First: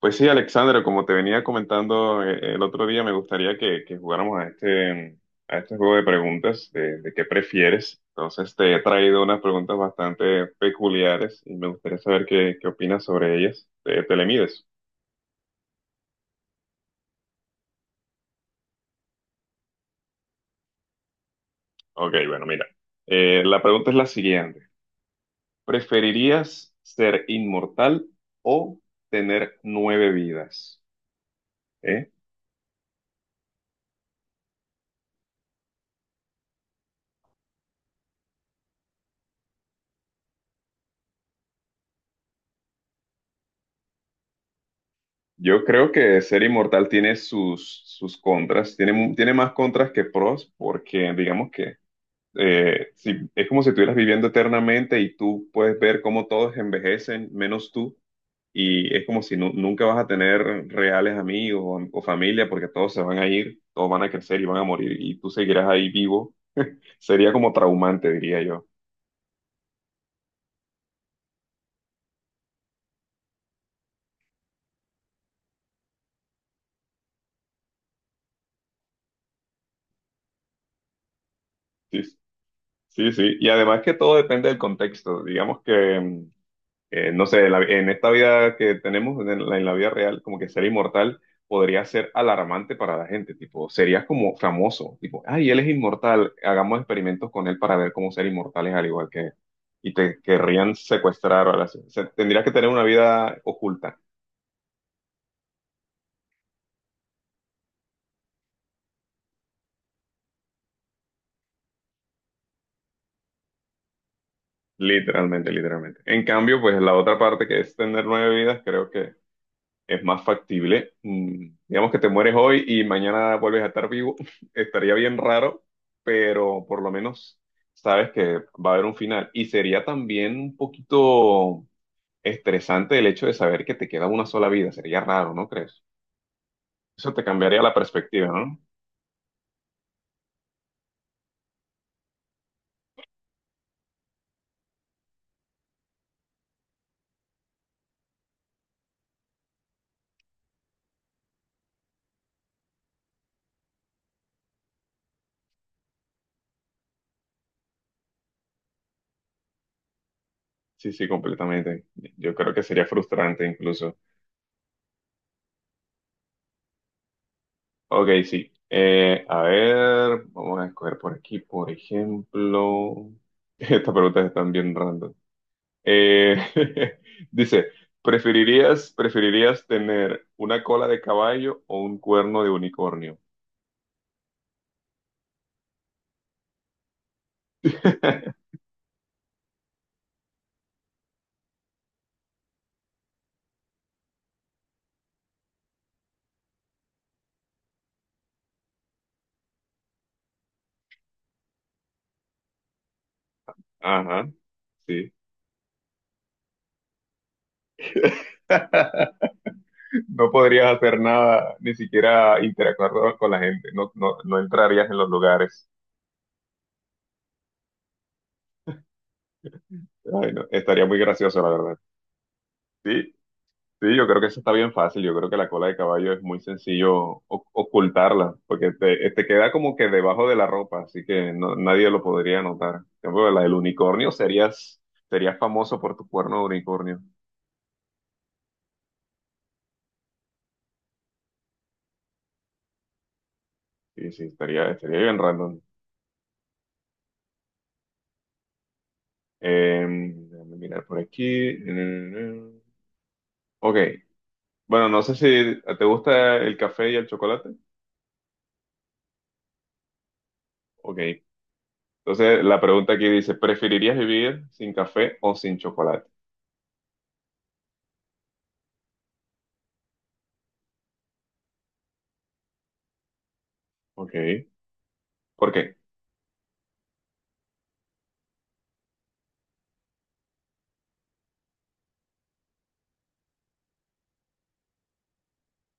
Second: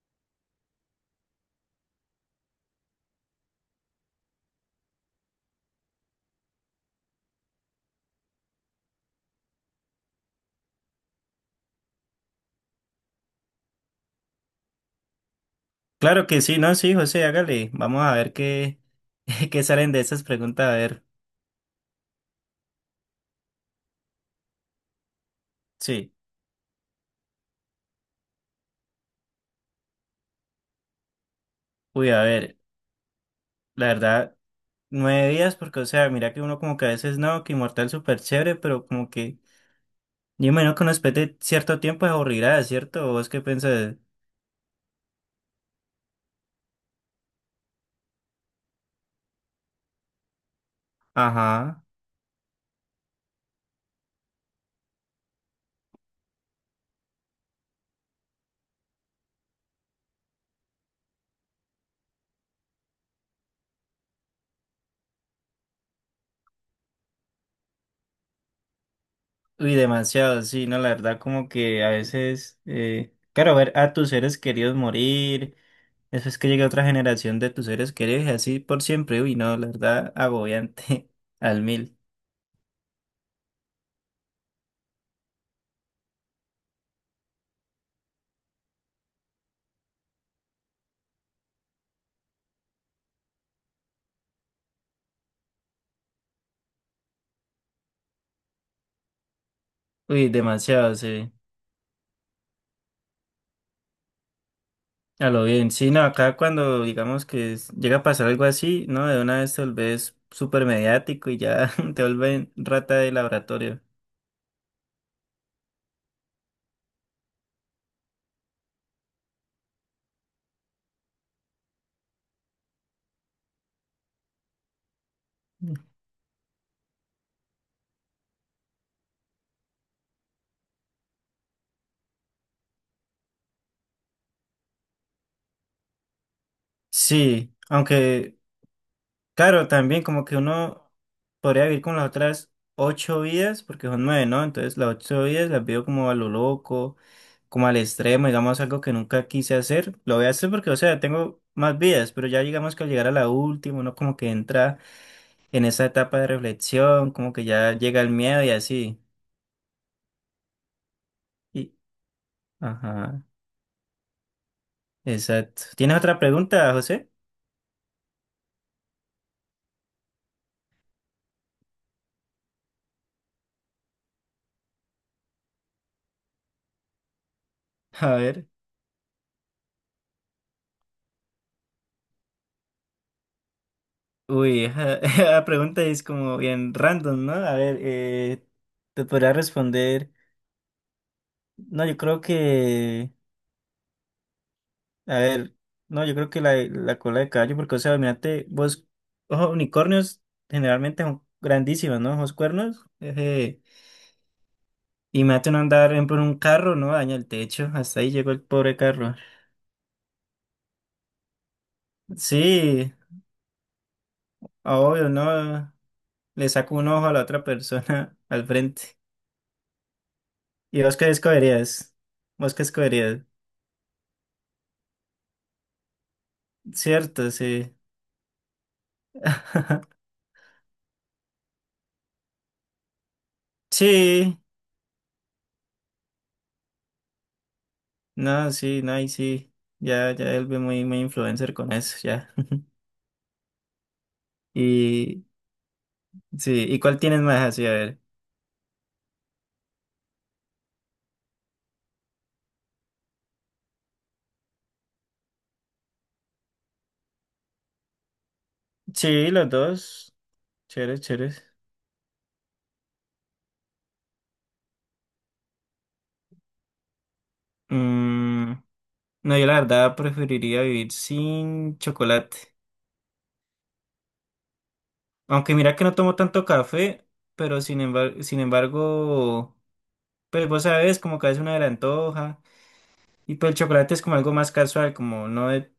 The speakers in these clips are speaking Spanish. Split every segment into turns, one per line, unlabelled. Pues sí, Alexandra, como te venía comentando el otro día, me gustaría que jugáramos a a este juego de preguntas de qué prefieres. Entonces te he traído unas preguntas bastante peculiares y me gustaría saber qué opinas sobre ellas. Te le mides?
Claro que sí, no, sí, José, hágale. Vamos a ver qué, qué salen de esas preguntas. A ver,
Ok, bueno, mira. La pregunta es la siguiente.
sí.
¿Preferirías ser inmortal o tener nueve vidas? ¿Eh?
Uy, a ver, la verdad, 9 días, porque, o sea, mira que uno como que a veces no, que inmortal es súper chévere, pero como que yo me que uno después cierto tiempo es aburrirá, ¿cierto? ¿Vos qué pensás?
Yo creo que ser inmortal tiene sus contras, tiene más contras que pros, porque digamos que
Ajá.
si, es como si estuvieras viviendo eternamente y tú puedes ver cómo todos envejecen, menos tú, y es como si nunca vas a tener reales amigos o familia, porque todos se van a ir, todos van a crecer y van a morir, y tú seguirás ahí vivo. Sería como traumante, diría yo.
Uy, demasiado, sí, no, la verdad, como que a veces, claro, ver a tus seres queridos morir. Eso es que llega otra generación de tus seres queridos y así por siempre. Uy, no, la verdad, agobiante al mil.
Sí, sí, sí. Y además que todo depende del contexto. Digamos que... no sé, en esta vida que tenemos, en en la vida real, como que ser inmortal podría ser alarmante para la gente, tipo, serías como famoso, tipo, ay, él es inmortal, hagamos experimentos con él para ver cómo ser inmortales al igual que él. Y te
Uy,
querrían
demasiado, sí.
secuestrar o algo así. O sea, tendrías que tener una vida oculta,
A lo bien. Sí, no, acá cuando digamos que llega a pasar algo así, ¿no? De una vez te volvés súper mediático y ya te vuelven rata de laboratorio.
literalmente, literalmente. En cambio, pues la otra parte que es tener nueve vidas, creo que es más factible. Digamos que te mueres hoy y mañana vuelves a estar vivo. Estaría bien raro, pero por lo menos sabes que va a haber un final. Y sería también un poquito estresante el hecho de saber que te queda una sola vida. Sería raro, ¿no crees? Eso te
Sí,
cambiaría la perspectiva,
aunque,
¿no?
claro, también como que uno podría vivir con las otras ocho vidas, porque son nueve, ¿no? Entonces las ocho vidas las veo como a lo loco, como al extremo, digamos algo que nunca quise hacer. Lo voy a hacer porque, o sea, tengo más vidas, pero ya digamos que al llegar a la última, uno como que entra en esa etapa de reflexión, como que ya llega el miedo y así.
Sí, sí,
Y,
completamente. Yo creo que sería
ajá,
frustrante incluso.
exacto. ¿Tienes otra pregunta, José?
Ok, sí. A ver, vamos a escoger por aquí, por ejemplo. Estas preguntas están bien random. Eh, dice,
A ver.
preferirías tener una cola de caballo o un cuerno de unicornio?
Uy, esa, esa pregunta es como bien random, ¿no? A ver, te podría responder. No, yo creo que. A ver, no, yo creo que la cola de caballo, porque, o sea, mirate, vos, ojos unicornios generalmente son grandísimos, ¿no? Ojos cuernos.
Ajá, sí.
Y me uno andar, por ejemplo, en un carro, ¿no? Daña el techo, hasta ahí llegó el pobre carro.
No podrías hacer nada, ni siquiera interactuar
Sí,
con la gente, no
ah,
entrarías en los
obvio,
lugares.
no le saco un ojo a la otra persona al frente.
Ay, no,
¿Y
estaría
vos
muy
qué
gracioso, la verdad.
escogerías? ¿Vos qué
Sí,
escogerías?
sí, yo creo que eso está bien fácil. Yo creo que la cola de caballo es muy sencillo
Cierto, sí.
ocultarla, porque te queda como que debajo de la ropa, así que nadie lo podría notar. En cambio, la del unicornio
Sí,
serías, serías famoso por tu cuerno de unicornio.
no, sí, no, y sí. Ya, ya él ve muy, muy influencer con eso, ya.
Sí, sí, estaría bien
Y
random.
sí, ¿y cuál tienes más así? A ver.
Déjame mirar por aquí. Ok, bueno, no sé si te gusta el café y el chocolate.
Sí, los dos. Chéveres,
Ok,
chéveres.
entonces la pregunta aquí dice, ¿preferirías vivir sin café o sin chocolate?
Mm, no, yo la verdad preferiría vivir sin chocolate.
Ok, ¿por
Aunque mira
qué?
que no tomo tanto café, pero sin embargo, sin embargo. Pues vos sabes, como que a veces uno se antoja. Y pues el chocolate es como algo más casual, como no de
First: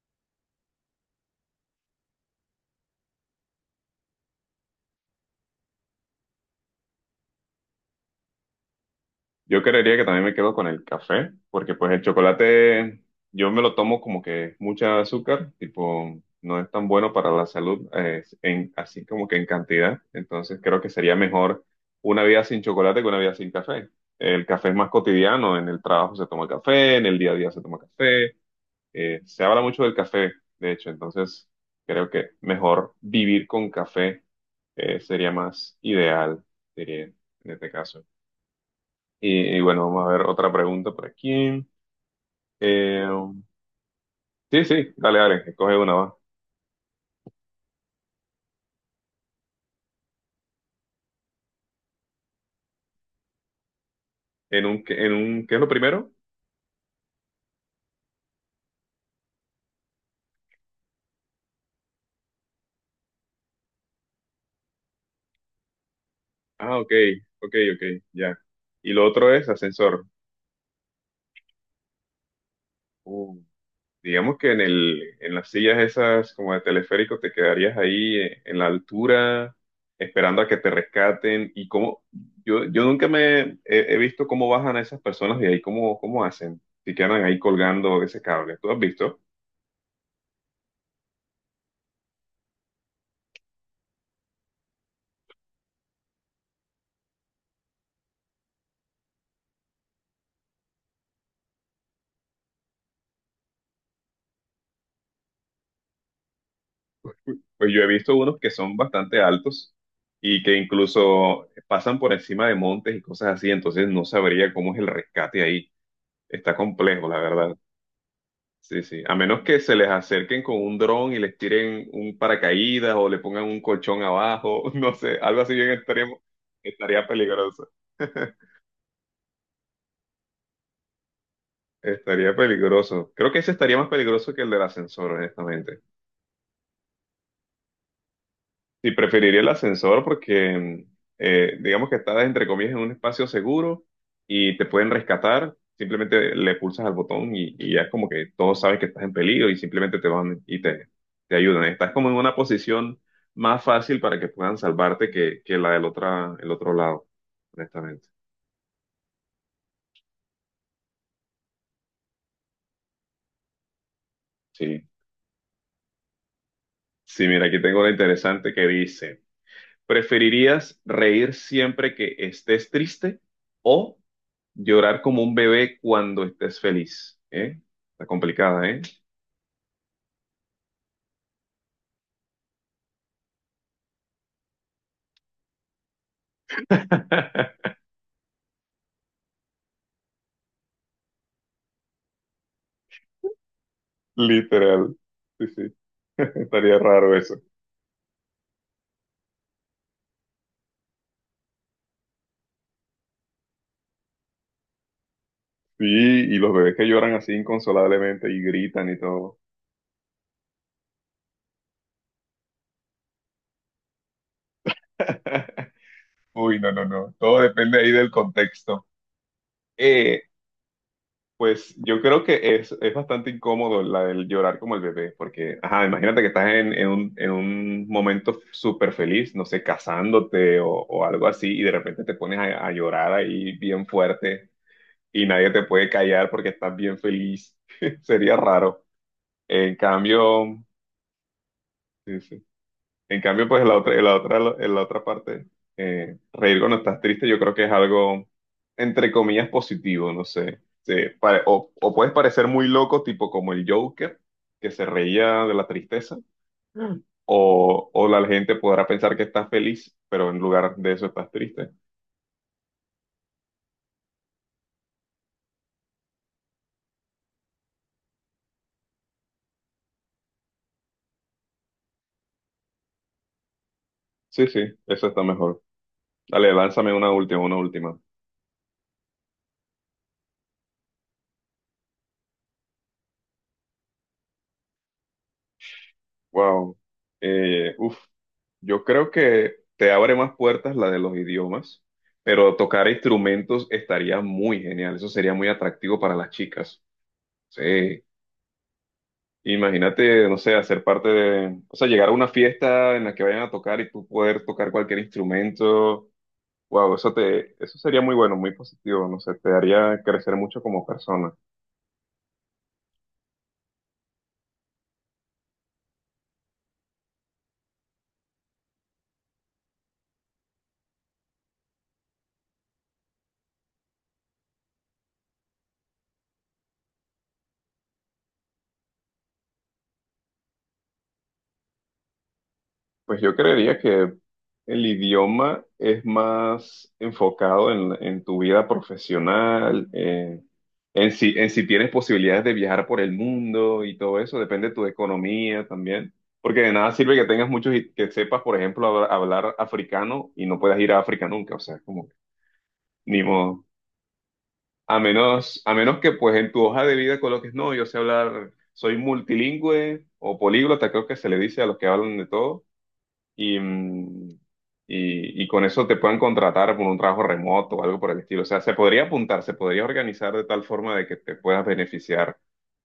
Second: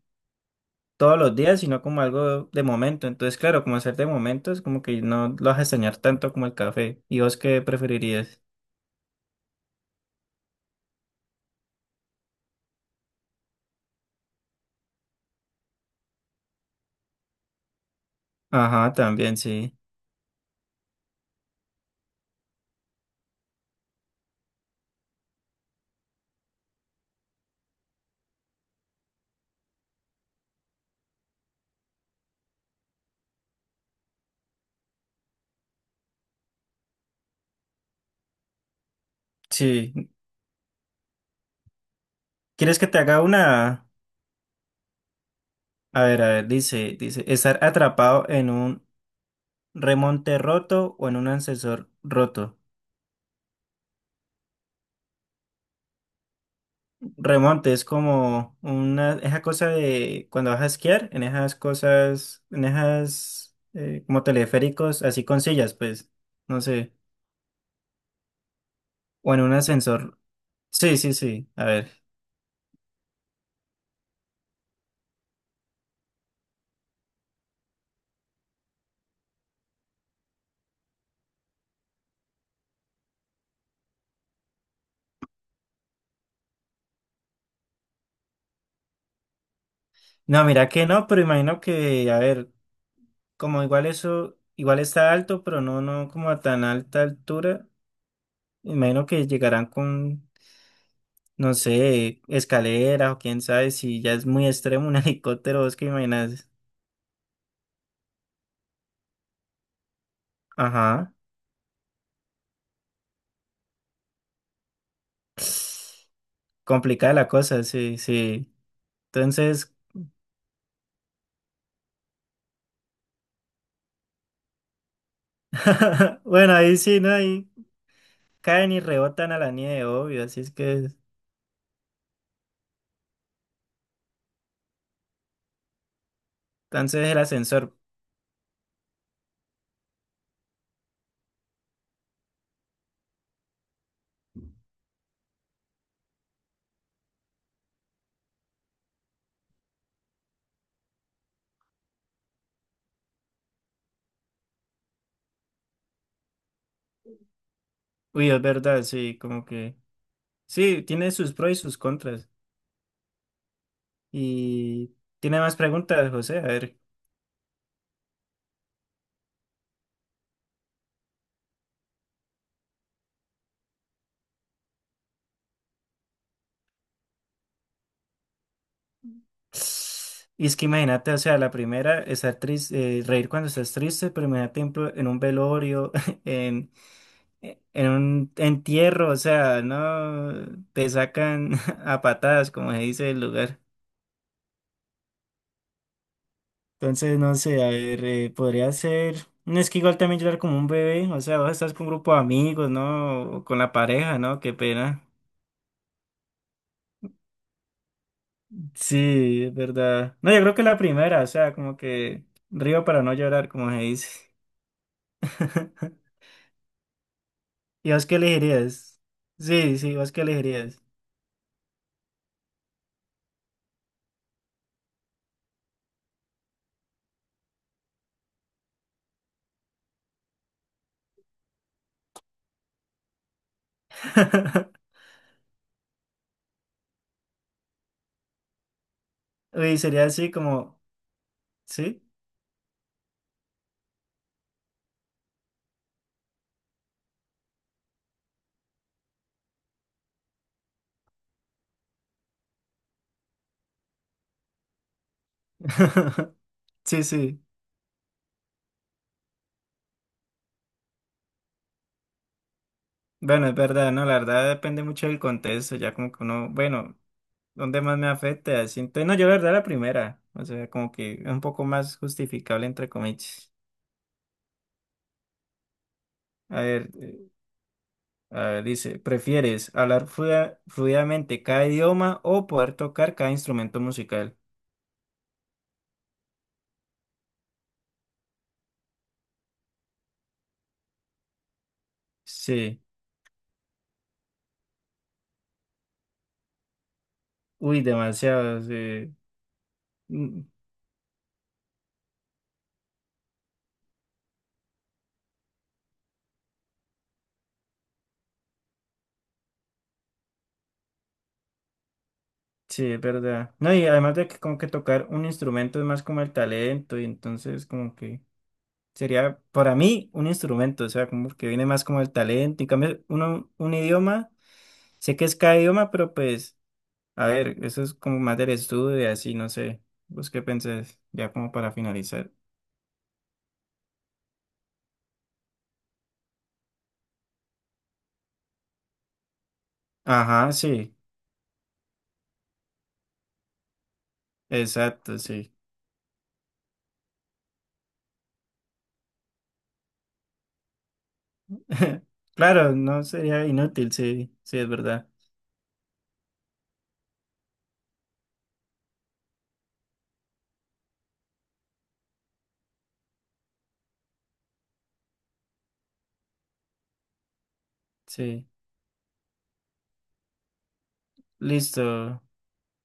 todos los días, sino como algo de momento. Entonces, claro, como hacer de momento es como que no lo vas a extrañar tanto como el café. ¿Y vos qué preferirías?
Yo creería que también me quedo con el café, porque pues el chocolate yo me lo tomo como que mucha azúcar, tipo no es tan bueno para la salud,
Ajá,
así como que
también,
en
sí.
cantidad. Entonces creo que sería mejor una vida sin chocolate que una vida sin café. El café es más cotidiano, en el trabajo se toma café, en el día a día se toma café, se habla mucho del café, de hecho, entonces creo que mejor vivir con café sería más ideal, diría, en este caso. Y bueno,
Sí.
vamos a ver otra pregunta por aquí.
¿Quieres que te
Eh,
haga una?
sí, sí, dale, dale, coge una, va.
A ver, dice, estar atrapado en un remonte roto o en un ascensor roto.
En un, qué es lo primero?
Remonte es como una, esa cosa de cuando vas a esquiar, en esas cosas, en esas como teleféricos, así con sillas, pues, no
Ah, ok,
sé,
ok, ok, ya. Y lo otro
o en
es
un
ascensor.
ascensor. Sí, sí, sí, a ver.
Uh, digamos que en las sillas esas como de teleférico te quedarías ahí en la altura esperando a que te rescaten. Y cómo, yo nunca he visto cómo bajan a esas personas de ahí, cómo, cómo hacen, si quedan ahí colgando ese cable. ¿Tú has visto?
No, mira que no, pero imagino que, a ver, como igual eso, igual está alto, pero no, no como a tan alta altura, imagino que llegarán con, no sé, escaleras o quién sabe si ya es muy extremo un helicóptero, ¿vos qué imaginas?
Pues yo he visto unos que son bastante altos y que
Ajá.
incluso pasan por encima de montes y cosas así, entonces no sabría cómo es el rescate ahí. Está complejo,
Complicada
la
la
verdad.
cosa, sí, sí.
Sí, sí. A menos que
Entonces,
se les acerquen con un dron y les tiren un paracaídas o le pongan un colchón abajo, no sé, algo así bien extremo,
bueno, ahí sí,
estaría
¿no? Ahí
peligroso.
caen y rebotan a la nieve, obvio, así es que,
Estaría peligroso. Creo que ese estaría más peligroso que el del ascensor, honestamente.
entonces el ascensor,
Sí, preferiría el ascensor porque digamos que estás entre comillas en un espacio seguro y te pueden rescatar. Simplemente le pulsas al botón y ya es como que todos saben que estás en peligro y simplemente te van y te ayudan. Estás como en una posición más fácil para que puedan salvarte que la del otra, el otro lado, honestamente.
uy, es verdad, sí, como que, sí, tiene sus pros y sus contras.
Sí.
Y tiene más preguntas, José, a ver.
Sí, mira, aquí tengo una interesante que dice. ¿Preferirías reír siempre que estés triste o llorar como un bebé cuando estés feliz? ¿Eh? Está complicada, ¿eh?
Y es que imagínate, o sea, la primera, estar triste, reír cuando estás triste, pero imagínate en un velorio, en, eh, en un entierro, o sea, no te sacan a patadas, como se dice el lugar.
Literal. Sí, sí, estaría raro
Entonces, no
eso.
sé, a ver, podría ser. No es que igual también llorar como un bebé, o sea, vos estás con un grupo de amigos, ¿no? O con la pareja, ¿no? Qué pena.
Sí, y los bebés que lloran así inconsolablemente y gritan y todo.
Sí, es verdad. No, yo creo que la primera, o sea, como que río para no llorar, como se dice.
Uy, no, no, no. Todo depende ahí
¿Y vos
del
qué
contexto.
elegirías? Sí, sí, ¿vos qué
Eh,
elegirías?
Pues yo creo que es bastante incómodo la del llorar como el bebé, porque, ajá, imagínate que estás en un momento súper feliz, no sé, casándote o algo así, y de repente te pones a llorar ahí bien fuerte y nadie te puede callar porque estás bien feliz. Sería raro. En
Uy, sería así
cambio,
como, ¿sí?
sí, sí. En cambio, pues en en la otra parte, reír cuando estás triste, yo creo que es algo, entre comillas, positivo, no sé. O puedes parecer muy loco, tipo como el Joker, que se reía de la tristeza,
Sí, sí.
o la gente podrá pensar que estás feliz, pero en lugar de eso estás triste.
Bueno, es verdad, ¿no? La verdad depende mucho del contexto, ya como que uno, bueno. ¿Dónde más me afecta? Siento, no, yo la verdad la primera, o sea, como que es un poco más justificable entre comillas.
Sí, sí, eso está mejor. Dale,
A ver,
lánzame una
eh,
última, una última.
a ver, dice, ¿prefieres hablar fluidamente cada idioma o poder tocar cada instrumento musical?
Wow. Eh, uf, yo creo que te abre más puertas la de los idiomas, pero
Sí,
tocar instrumentos estaría muy genial. Eso sería muy atractivo para las chicas.
uy,
Sí.
demasiado, sí.
Imagínate, no
Mm.
sé, hacer parte de, o sea, llegar a una fiesta en la que vayan a tocar y tú poder tocar cualquier instrumento. Wow, eso sería muy bueno, muy positivo. No sé, te haría crecer mucho como persona.
Sí, es verdad. No, y además de que como que tocar un instrumento es más como el talento, y entonces como que sería para mí un instrumento, o sea, como que viene más como el talento, en cambio uno, un idioma, sé que es cada idioma, pero pues. A ver, eso es como más del estudio y así, no sé. ¿Vos qué pensás? Ya como para finalizar.
Pues yo creería que el idioma es más enfocado en tu vida profesional,
Ajá, sí,
en si tienes posibilidades de viajar por el mundo y todo eso, depende de tu
exacto, sí.
economía también. Porque de nada sirve que tengas muchos, que sepas, por ejemplo, hablar africano y no puedas ir a África nunca, o sea, como, que,
Claro, no
ni
sería
modo.
inútil, sí, sí, es verdad.
A menos que pues en tu hoja de vida coloques, no, yo sé hablar, soy multilingüe o políglota, creo que se le dice a los que hablan de todo y, mm, y con eso te puedan contratar por un trabajo remoto o algo por el estilo. O
Sí,
sea, se podría apuntar, se podría organizar de tal forma de que te puedas
listo.
beneficiar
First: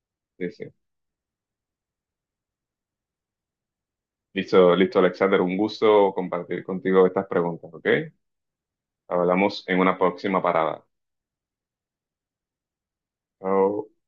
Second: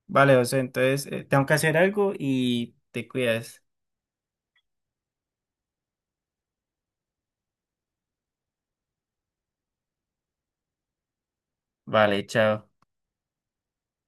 Vale,
de
José,
ese.
entonces tengo que hacer algo y te cuidas.
Listo, listo, Alexander, un gusto compartir contigo estas preguntas, ¿ok? Hablamos en una próxima parada.
Vale, chao.
Chao.